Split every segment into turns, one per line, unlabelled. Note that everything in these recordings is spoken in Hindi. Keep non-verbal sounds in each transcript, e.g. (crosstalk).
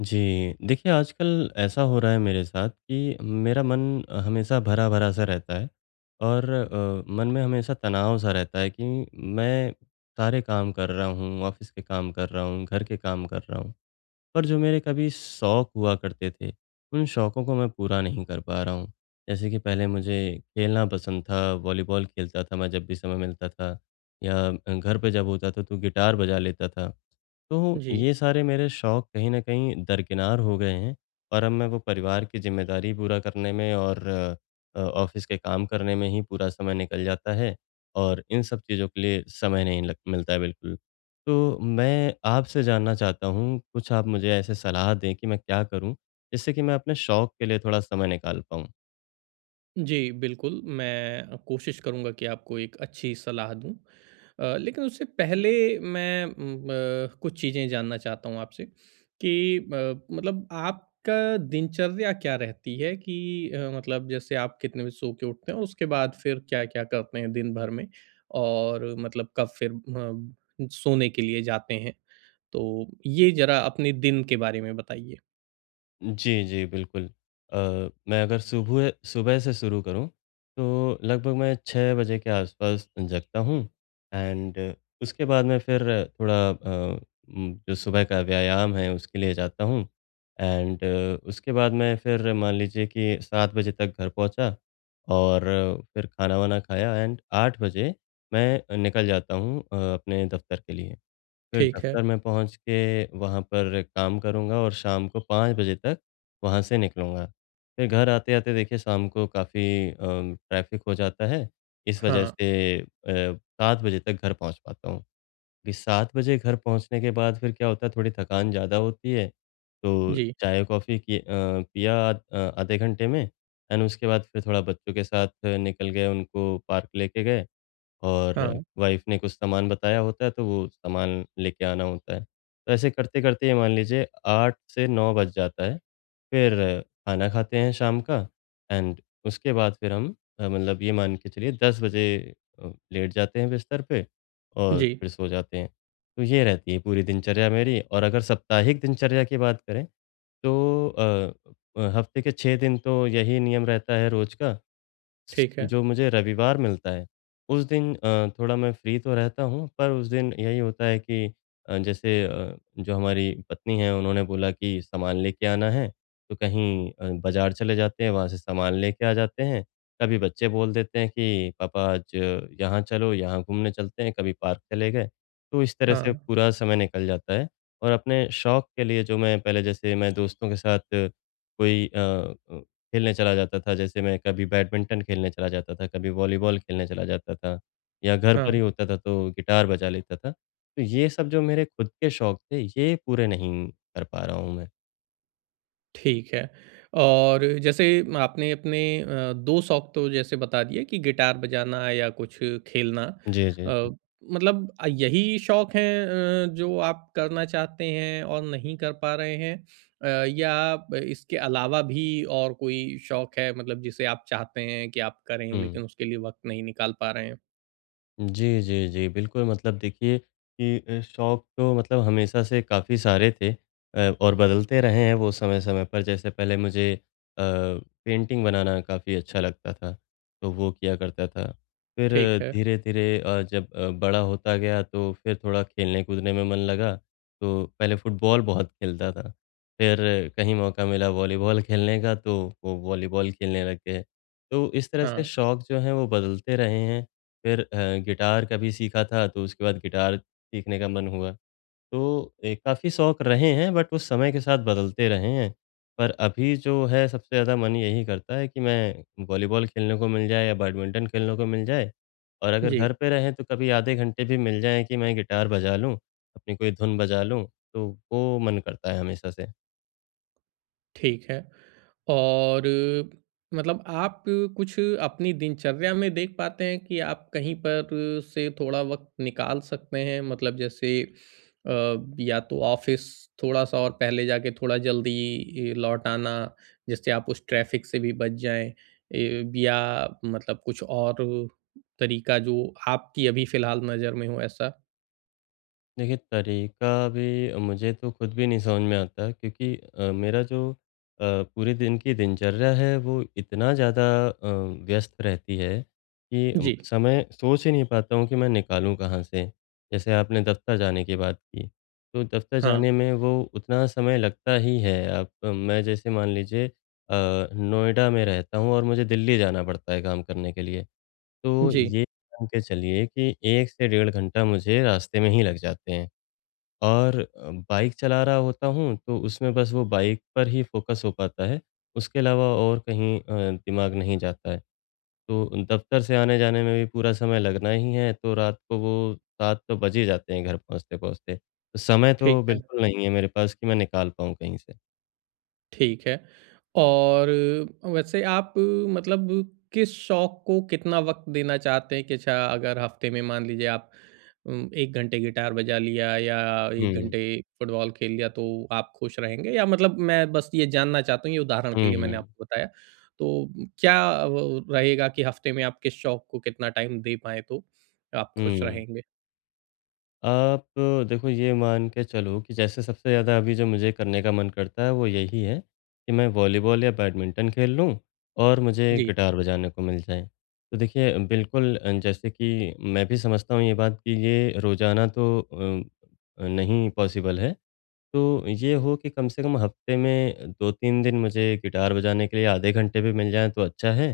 जी, देखिए आजकल ऐसा हो रहा है मेरे साथ कि मेरा मन हमेशा भरा-भरा सा रहता है और मन में हमेशा तनाव सा रहता है कि मैं सारे काम कर रहा हूँ, ऑफ़िस के काम कर रहा हूँ, घर के काम कर रहा हूँ, पर जो मेरे कभी शौक हुआ करते थे, उन शौकों को मैं पूरा नहीं कर पा रहा हूँ। जैसे कि पहले मुझे खेलना पसंद था, वॉलीबॉल खेलता था मैं जब भी समय मिलता था या घर पे जब होता था तो गिटार बजा लेता था। तो
जी।
ये सारे मेरे शौक कहीं न कहीं दरकिनार हो गए हैं और अब मैं वो परिवार की ज़िम्मेदारी पूरा करने में और ऑफ़िस के काम करने में ही पूरा समय निकल जाता है और इन सब चीज़ों के लिए समय नहीं लग मिलता है बिल्कुल। तो मैं आपसे जानना चाहता हूँ, कुछ आप मुझे ऐसे सलाह दें कि मैं क्या करूँ, जिससे कि मैं अपने शौक के लिए थोड़ा समय निकाल पाऊँ?
जी, बिल्कुल, मैं कोशिश करूँगा कि आपको एक अच्छी सलाह दूँ। लेकिन उससे पहले मैं कुछ चीज़ें जानना चाहता हूँ आपसे कि मतलब आपका दिनचर्या क्या रहती है कि मतलब जैसे आप कितने बजे सो के उठते हैं और उसके बाद फिर क्या-क्या करते हैं दिन भर में? और मतलब कब फिर सोने के लिए जाते हैं? तो ये ज़रा अपने दिन के बारे में बताइए।
जी, जी, बिल्कुल। अ, मैं अगर सुबह सुबह से शुरू करूँ, तो लगभग मैं 6 बजे के आसपास जगता हूँ एंड उसके बाद मैं फिर थोड़ा जो सुबह का व्यायाम है, उसके लिए जाता हूँ एंड उसके बाद मैं फिर मान लीजिए कि 7 बजे तक घर पहुँचा और फिर खाना-वाना खाया एंड 8 बजे मैं निकल जाता हूँ अपने दफ़्तर के लिए। फिर
ठीक है।
दफ़्तर में पहुँच के वहाँ पर काम करूँगा और शाम को 5 बजे तक वहाँ से निकलूँगा। फिर घर आते-आते देखिए शाम को काफ़ी ट्रैफ़िक हो जाता है, इस वजह
हाँ।
से अ, 7 बजे तक घर पहुँच पाता हूँ। फिर 7 बजे घर पहुँचने के बाद फिर क्या होता है थोड़ी थकान ज़्यादा होती है, तो
जी।
चाय-कॉफ़ी की पिया आधे घंटे में एंड उसके बाद फिर थोड़ा बच्चों के साथ निकल गए, उनको पार्क लेके गए। और
हाँ।
वाइफ़ ने कुछ सामान बताया होता है, तो वो सामान लेके आना होता है। तो ऐसे करते-करते ये मान लीजिए 8 से 9 बज जाता है। फिर खाना खाते हैं शाम का एंड उसके बाद फिर हम मतलब ये मान के चलिए 10 बजे लेट जाते हैं बिस्तर पे और
जी।
फिर सो जाते हैं। तो ये रहती है पूरी दिनचर्या मेरी और अगर साप्ताहिक दिनचर्या की बात करें, तो हफ़्ते के 6 दिन तो यही नियम रहता है रोज़ का।
ठीक है।
जो मुझे रविवार मिलता है, उस दिन थोड़ा मैं फ्री तो रहता हूँ, पर उस दिन यही होता है कि जैसे जो हमारी पत्नी हैं, उन्होंने बोला कि सामान लेके आना है, तो कहीं बाज़ार चले जाते हैं, वहाँ से सामान लेके आ जाते हैं। कभी बच्चे बोल देते हैं कि पापा आज यहाँ चलो, यहाँ घूमने चलते हैं, कभी पार्क चले गए। तो इस तरह
हाँ,
से पूरा समय निकल जाता है और अपने शौक के लिए जो मैं पहले जैसे मैं दोस्तों के साथ कोई खेलने चला जाता था। जैसे मैं कभी बैडमिंटन खेलने चला जाता था, कभी वॉलीबॉल खेलने चला जाता था या घर
हाँ,
पर ही होता था तो गिटार बजा लेता था। तो ये सब जो मेरे खुद के शौक थे, ये पूरे नहीं कर पा रहा हूँ मैं।
ठीक है। और जैसे आपने अपने 2 शौक तो जैसे बता दिए कि गिटार बजाना या कुछ खेलना।
जी, जी, जी।
अ, मतलब यही शौक हैं जो आप करना चाहते हैं और नहीं कर पा रहे हैं? अ, या आप इसके अलावा भी और कोई शौक है मतलब जिसे आप चाहते हैं कि आप करें
हुँ।
लेकिन उसके लिए वक़्त नहीं निकाल पा रहे हैं?
जी, जी, जी। बिल्कुल, मतलब देखिए कि शौक तो मतलब हमेशा से काफ़ी सारे थे और बदलते रहे हैं वो समय-समय पर। जैसे पहले मुझे अ, पेंटिंग बनाना काफ़ी अच्छा लगता था, तो वो किया करता था। फिर
ठीक है।
धीरे-धीरे जब बड़ा होता गया तो फिर थोड़ा खेलने-कूदने में मन लगा, तो पहले फुटबॉल बहुत खेलता था। फिर कहीं मौका मिला वॉलीबॉल खेलने का, तो वो वॉलीबॉल खेलने लग गए। तो इस तरह से
हाँ,
शौक जो हैं वो बदलते रहे हैं फिर गिटार का भी सीखा था, तो उसके बाद गिटार सीखने का मन हुआ। तो काफ़ी शौक रहे हैं बट वो समय के साथ बदलते रहे हैं। पर अभी जो है सबसे ज़्यादा मन यही करता है कि मैं वॉलीबॉल खेलने को मिल जाए या बैडमिंटन खेलने को मिल जाए और अगर
जी,
घर पे रहें तो कभी आधे घंटे भी मिल जाएँ कि मैं गिटार बजा लूँ, अपनी कोई धुन बजा लूँ, तो वो मन करता है हमेशा से।
ठीक है। और मतलब आप कुछ अपनी दिनचर्या में देख पाते हैं कि आप कहीं पर से थोड़ा वक़्त निकाल सकते हैं? मतलब जैसे अ, या तो ऑफ़िस थोड़ा-सा और पहले जाके थोड़ा जल्दी लौट आना, जिससे आप उस ट्रैफ़िक से भी बच जाएँ। ए या मतलब कुछ और तरीका जो आपकी अभी फ़िलहाल नज़र में हो ऐसा?
देखिए, तरीका भी मुझे तो खुद भी नहीं समझ में आता क्योंकि मेरा जो पूरे दिन की दिनचर्या है वो इतना ज़्यादा व्यस्त रहती है कि
जी।
समय सोच ही नहीं पाता हूँ कि मैं निकालूँ कहाँ से? जैसे आपने दफ़्तर जाने की बात की, तो दफ़्तर
हाँ।
जाने में वो उतना समय लगता ही है। आप मैं जैसे मान लीजिए नोएडा में रहता हूँ और मुझे दिल्ली जाना पड़ता है काम करने के लिए। तो
जी,
ये मान के चलिए कि 1 से 1.5 घंटा मुझे रास्ते में ही लग जाते हैं। और बाइक चला रहा होता हूँ, तो उसमें बस वो बाइक पर ही फ़ोकस हो पाता है, उसके अलावा और कहीं दिमाग नहीं जाता है। तो दफ़्तर से आने-जाने में भी पूरा समय लगना ही है, तो रात को वो 7 तो बज ही जाते हैं घर पहुँचते-पहुँचते। तो समय
ठीक
तो
है।
बिल्कुल नहीं है मेरे पास कि मैं निकाल पाऊँ कहीं से।
ठीक है। और वैसे आप मतलब किस शौक को कितना वक़्त देना चाहते हैं कि अच्छा अगर हफ़्ते में मान लीजिए आप 1 घंटे गिटार बजा लिया या 1
हुँ।
घंटे फुटबॉल खेल लिया तो आप खुश रहेंगे? या मतलब मैं बस ये जानना चाहता हूँ, ये उदाहरण के
हुँ,
लिए मैंने
हुँ।
आपको बताया। तो क्या वो रहेगा कि हफ़्ते में आप किस शौक को कितना टाइम दे पाएँ तो आप खुश
हुँ।
रहेंगे?
आप देखो ये मान के चलो कि जैसे सबसे ज़्यादा अभी जो मुझे करने का मन करता है वो यही है कि मैं वॉलीबॉल या बैडमिंटन खेल लूँ और मुझे
जी,
गिटार बजाने को मिल जाए। तो देखिए बिल्कुल जैसे कि मैं भी समझता हूँ ये बात कि ये रोज़ाना तो नहीं पॉसिबल है। तो ये हो कि कम से कम हफ्ते में 2-3 दिन मुझे गिटार बजाने के लिए आधे घंटे भी मिल जाएँ तो अच्छा है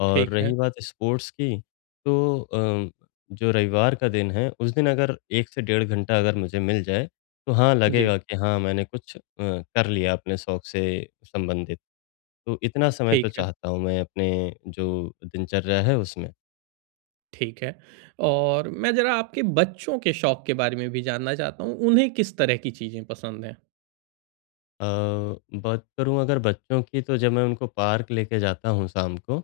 और
ठीक है।
रही बात स्पोर्ट्स की, तो जो रविवार का दिन है, उस दिन अगर 1 से 1.5 घंटा अगर मुझे मिल जाए, तो हाँ,
जी,
लगेगा कि हाँ, मैंने कुछ कर लिया अपने शौक से संबंधित। तो इतना समय तो
ठीक है।
चाहता हूँ मैं अपने जो दिनचर्या है उसमें।
ठीक है। और मैं ज़रा आपके बच्चों के शौक के बारे में भी जानना चाहता हूँ, उन्हें किस तरह की चीज़ें पसंद हैं?
अ, बात करूँ अगर बच्चों की, तो जब मैं उनको पार्क लेके जाता हूँ शाम को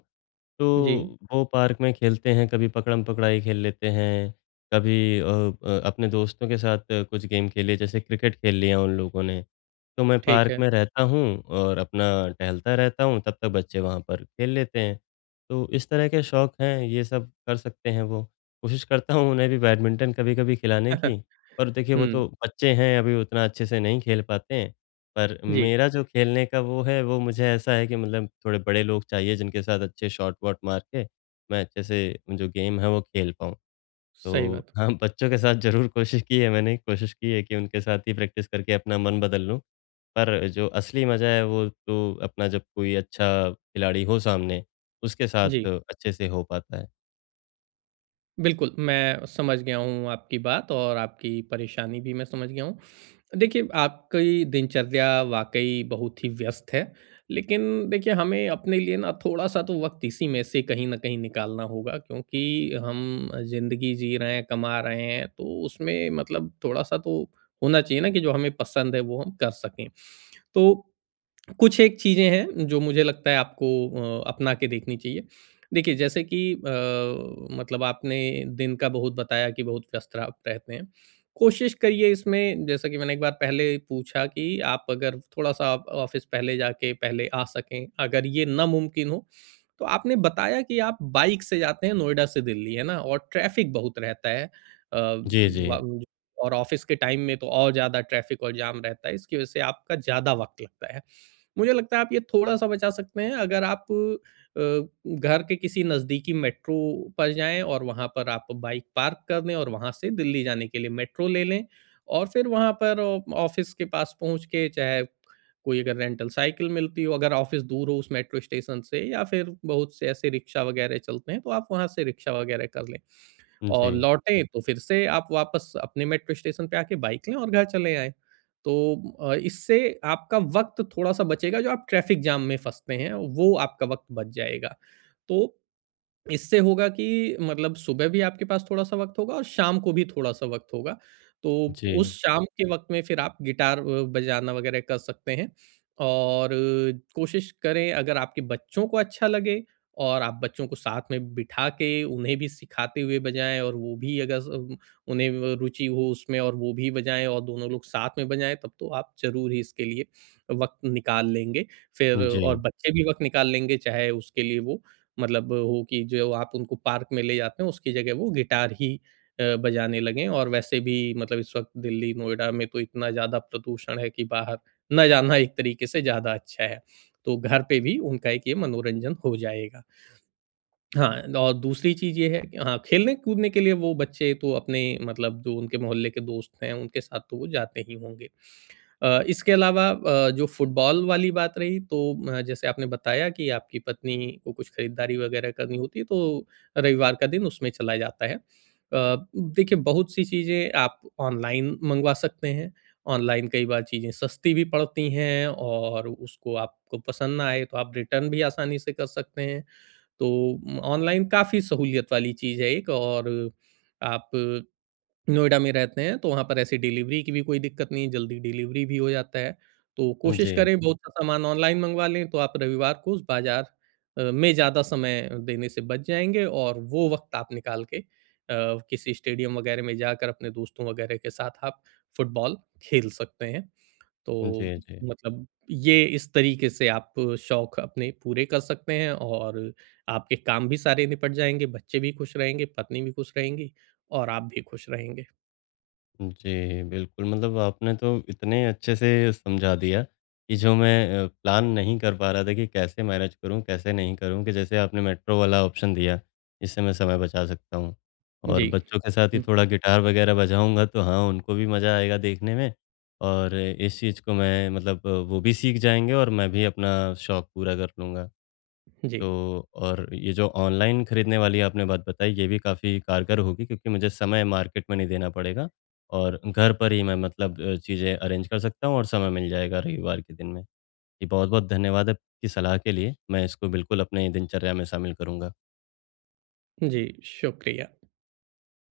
तो
जी,
वो पार्क में खेलते हैं, कभी पकड़म-पकड़ाई खेल लेते हैं, कभी अ, ब अपने दोस्तों के साथ कुछ गेम खेले, जैसे क्रिकेट खेल लिया उन लोगों ने। तो मैं
ठीक
पार्क
है।
में रहता हूँ और अपना टहलता रहता हूँ, तब तक बच्चे वहाँ पर खेल लेते हैं। तो इस तरह के शौक हैं, ये सब कर सकते हैं वो। कोशिश करता हूँ उन्हें भी बैडमिंटन कभी-कभी खिलाने की,
(laughs)
पर देखिए वो
हुँ,
तो बच्चे हैं, अभी उतना अच्छे से नहीं खेल पाते हैं। पर
जी,
मेरा जो खेलने का वो है, वो मुझे ऐसा है कि मतलब थोड़े बड़े लोग चाहिए जिनके साथ अच्छे शॉट-वॉट मार के मैं अच्छे से जो गेम है वो खेल पाऊँ।
सही
तो
बात।
(laughs) हाँ, बच्चों के साथ ज़रूर कोशिश की है मैंने, कोशिश की है कि उनके साथ ही प्रैक्टिस करके अपना मन बदल लूँ। पर जो असली मज़ा है वो तो अपना जब कोई अच्छा खिलाड़ी हो सामने, उसके साथ
जी,
अच्छे से हो पाता है।
बिल्कुल, मैं समझ गया हूँ आपकी बात और आपकी परेशानी भी मैं समझ गया हूँ। देखिए, आपकी दिनचर्या वाक़ई बहुत ही व्यस्त है। लेकिन देखिए, हमें अपने लिए ना थोड़ा-सा तो वक़्त इसी में से कहीं न कहीं निकालना होगा क्योंकि हम ज़िंदगी जी रहे हैं, कमा रहे हैं, तो उसमें मतलब थोड़ा-सा तो होना चाहिए ना कि जो हमें पसंद है, वो हम कर सकें। तो कुछ एक चीज़ें हैं जो मुझे लगता है आपको अपना के देखनी चाहिए। देखिए जैसे कि मतलब आपने दिन का बहुत बताया कि बहुत व्यस्त आप रहते हैं। कोशिश करिए इसमें जैसा कि मैंने एक बार पहले पूछा कि आप अगर थोड़ा-सा आप ऑफ़िस पहले जाके पहले आ सकें, अगर ये नामुमकिन हो, तो आपने बताया कि आप बाइक से जाते हैं नोएडा से दिल्ली, है ना? और ट्रैफ़िक बहुत रहता है। अ,
जी, जी।
व और ऑफ़िस के टाइम में तो और ज़्यादा ट्रैफ़िक और जाम रहता है, इसकी वजह से आपका ज़्यादा वक़्त लगता है। मुझे लगता है आप ये थोड़ा-सा बचा सकते हैं अगर आप अ, घर के किसी नज़दीकी मेट्रो पर जाएँ और वहाँ पर आप बाइक पार्क कर दें और वहाँ से दिल्ली जाने के लिए मेट्रो ले लें और फिर वहाँ पर ऑ ऑफ़िस के पास पहुँच के चाहे कोई अगर रेंटल साइकिल मिलती हो, अगर ऑफ़िस दूर हो उस मेट्रो स्टेशन से या फिर बहुत से ऐसे रिक्शा वग़ैरह चलते हैं, तो आप वहाँ से रिक्शा वग़ैरह कर लें। और
जी,
लौटे तो फिर से आप वापस अपने मेट्रो स्टेशन पे आके बाइक लें और घर चले आएँ। तो इससे आपका वक़्त थोड़ा-सा बचेगा जो आप ट्रैफ़िक जाम में फँसते हैं, वो आपका वक़्त बच जाएगा। तो इससे होगा कि मतलब सुबह भी आपके पास थोड़ा-सा वक़्त होगा और शाम को भी थोड़ा-सा वक़्त होगा। तो उस
जी,
शाम के वक़्त में फिर आप गिटार बजाना वग़ैरह कर सकते हैं और कोशिश करें अगर आपके बच्चों को अच्छा लगे और आप बच्चों को साथ में बिठा के उन्हें भी सिखाते हुए बजाएँ और वो भी अगर स उन्हें व रुचि हो उसमें और वो भी बजाएँ और दोनों लोग साथ में बजाएँ तब तो आप ज़रूर ही इसके लिए वक़्त निकाल लेंगे। फिर
जी,
और बच्चे भी वक़्त निकाल लेंगे चाहे उसके लिए वो मतलब हो कि जो आप उनको पार्क में ले जाते हैं, उसकी जगह वो गिटार ही बजाने लगें और वैसे भी मतलब इस वक़्त दिल्ली, नोएडा में तो इतना ज़्यादा प्रदूषण है कि बाहर ना जाना एक तरीके से ज़्यादा अच्छा है। तो घर पे भी उनका एक ये मनोरंजन हो जाएगा। हाँ, और दूसरी चीज़ ये है कि हाँ, खेलने-कूदने के लिए वो बच्चे तो अपने मतलब जो उनके मोहल्ले के दोस्त हैं, उनके साथ तो वो जाते ही होंगे। इसके अलावा जो फुटबॉल वाली बात रही तो जैसे आपने बताया कि आपकी पत्नी को कुछ खरीदारी वगैरह करनी होती है तो रविवार का दिन उसमें चला जाता है। देखिए बहुत सी चीज़ें आप ऑनलाइन मंगवा सकते हैं। ऑनलाइन कई बार चीज़ें सस्ती भी पड़ती हैं और उसको आपको पसंद ना आए तो आप रिटर्न भी आसानी से कर सकते हैं। तो ऑनलाइन काफ़ी सहूलियत वाली चीज़ है एक और आप नोएडा में रहते हैं, तो वहाँ पर ऐसी डिलीवरी की भी कोई दिक्कत नहीं, जल्दी डिलीवरी भी हो जाता है। तो
जी,
कोशिश
जी,
करें बहुत सा सामान ऑनलाइन मँगवा लें, तो आप रविवार को उस बाज़ार में ज़्यादा समय देने से बच जाएँगे और वो वक़्त आप निकाल के किसी स्टेडियम वग़ैरह में जाकर अपने दोस्तों वग़ैरह के साथ आप फुटबॉल खेल सकते हैं। तो
जी। जी।
मतलब ये इस तरीके से आप शौक अपने पूरे कर सकते हैं और आपके काम भी सारे निपट जाएँगे, बच्चे भी खुश रहेंगे, पत्नी भी खुश रहेंगी और आप भी खुश रहेंगे।
जी, बिल्कुल, मतलब आपने तो इतने अच्छे से समझा दिया कि जो मैं प्लान नहीं कर पा रहा था कि कैसे मैनेज करूँ, कैसे नहीं करूँ, कि जैसे आपने मेट्रो वाला ऑप्शन दिया, इससे मैं समय बचा सकता हूँ। और
जी।
बच्चों के साथ ही
हुँ,
थोड़ा गिटार वगैरह बजाऊँगा तो हाँ, उनको भी मज़ा आएगा देखने में और इस चीज़ को मैं मतलब वो भी सीख जाएँगे और मैं भी अपना शौक पूरा कर लूँगा।
जी,
तो और ये जो ऑनलाइन खरीदने वाली आपने बात बताई, ये भी काफ़ी कारगर होगी क्योंकि मुझे समय मार्केट में नहीं देना पड़ेगा और घर पर ही मैं मतलब चीज़ें अरेंज कर सकता हूँ और समय मिल जाएगा रविवार के दिन में। जी, बहुत-बहुत धन्यवाद आपकी सलाह के लिए। मैं इसको बिल्कुल अपने दिनचर्या में शामिल करूँगा।
जी, शुक्रिया।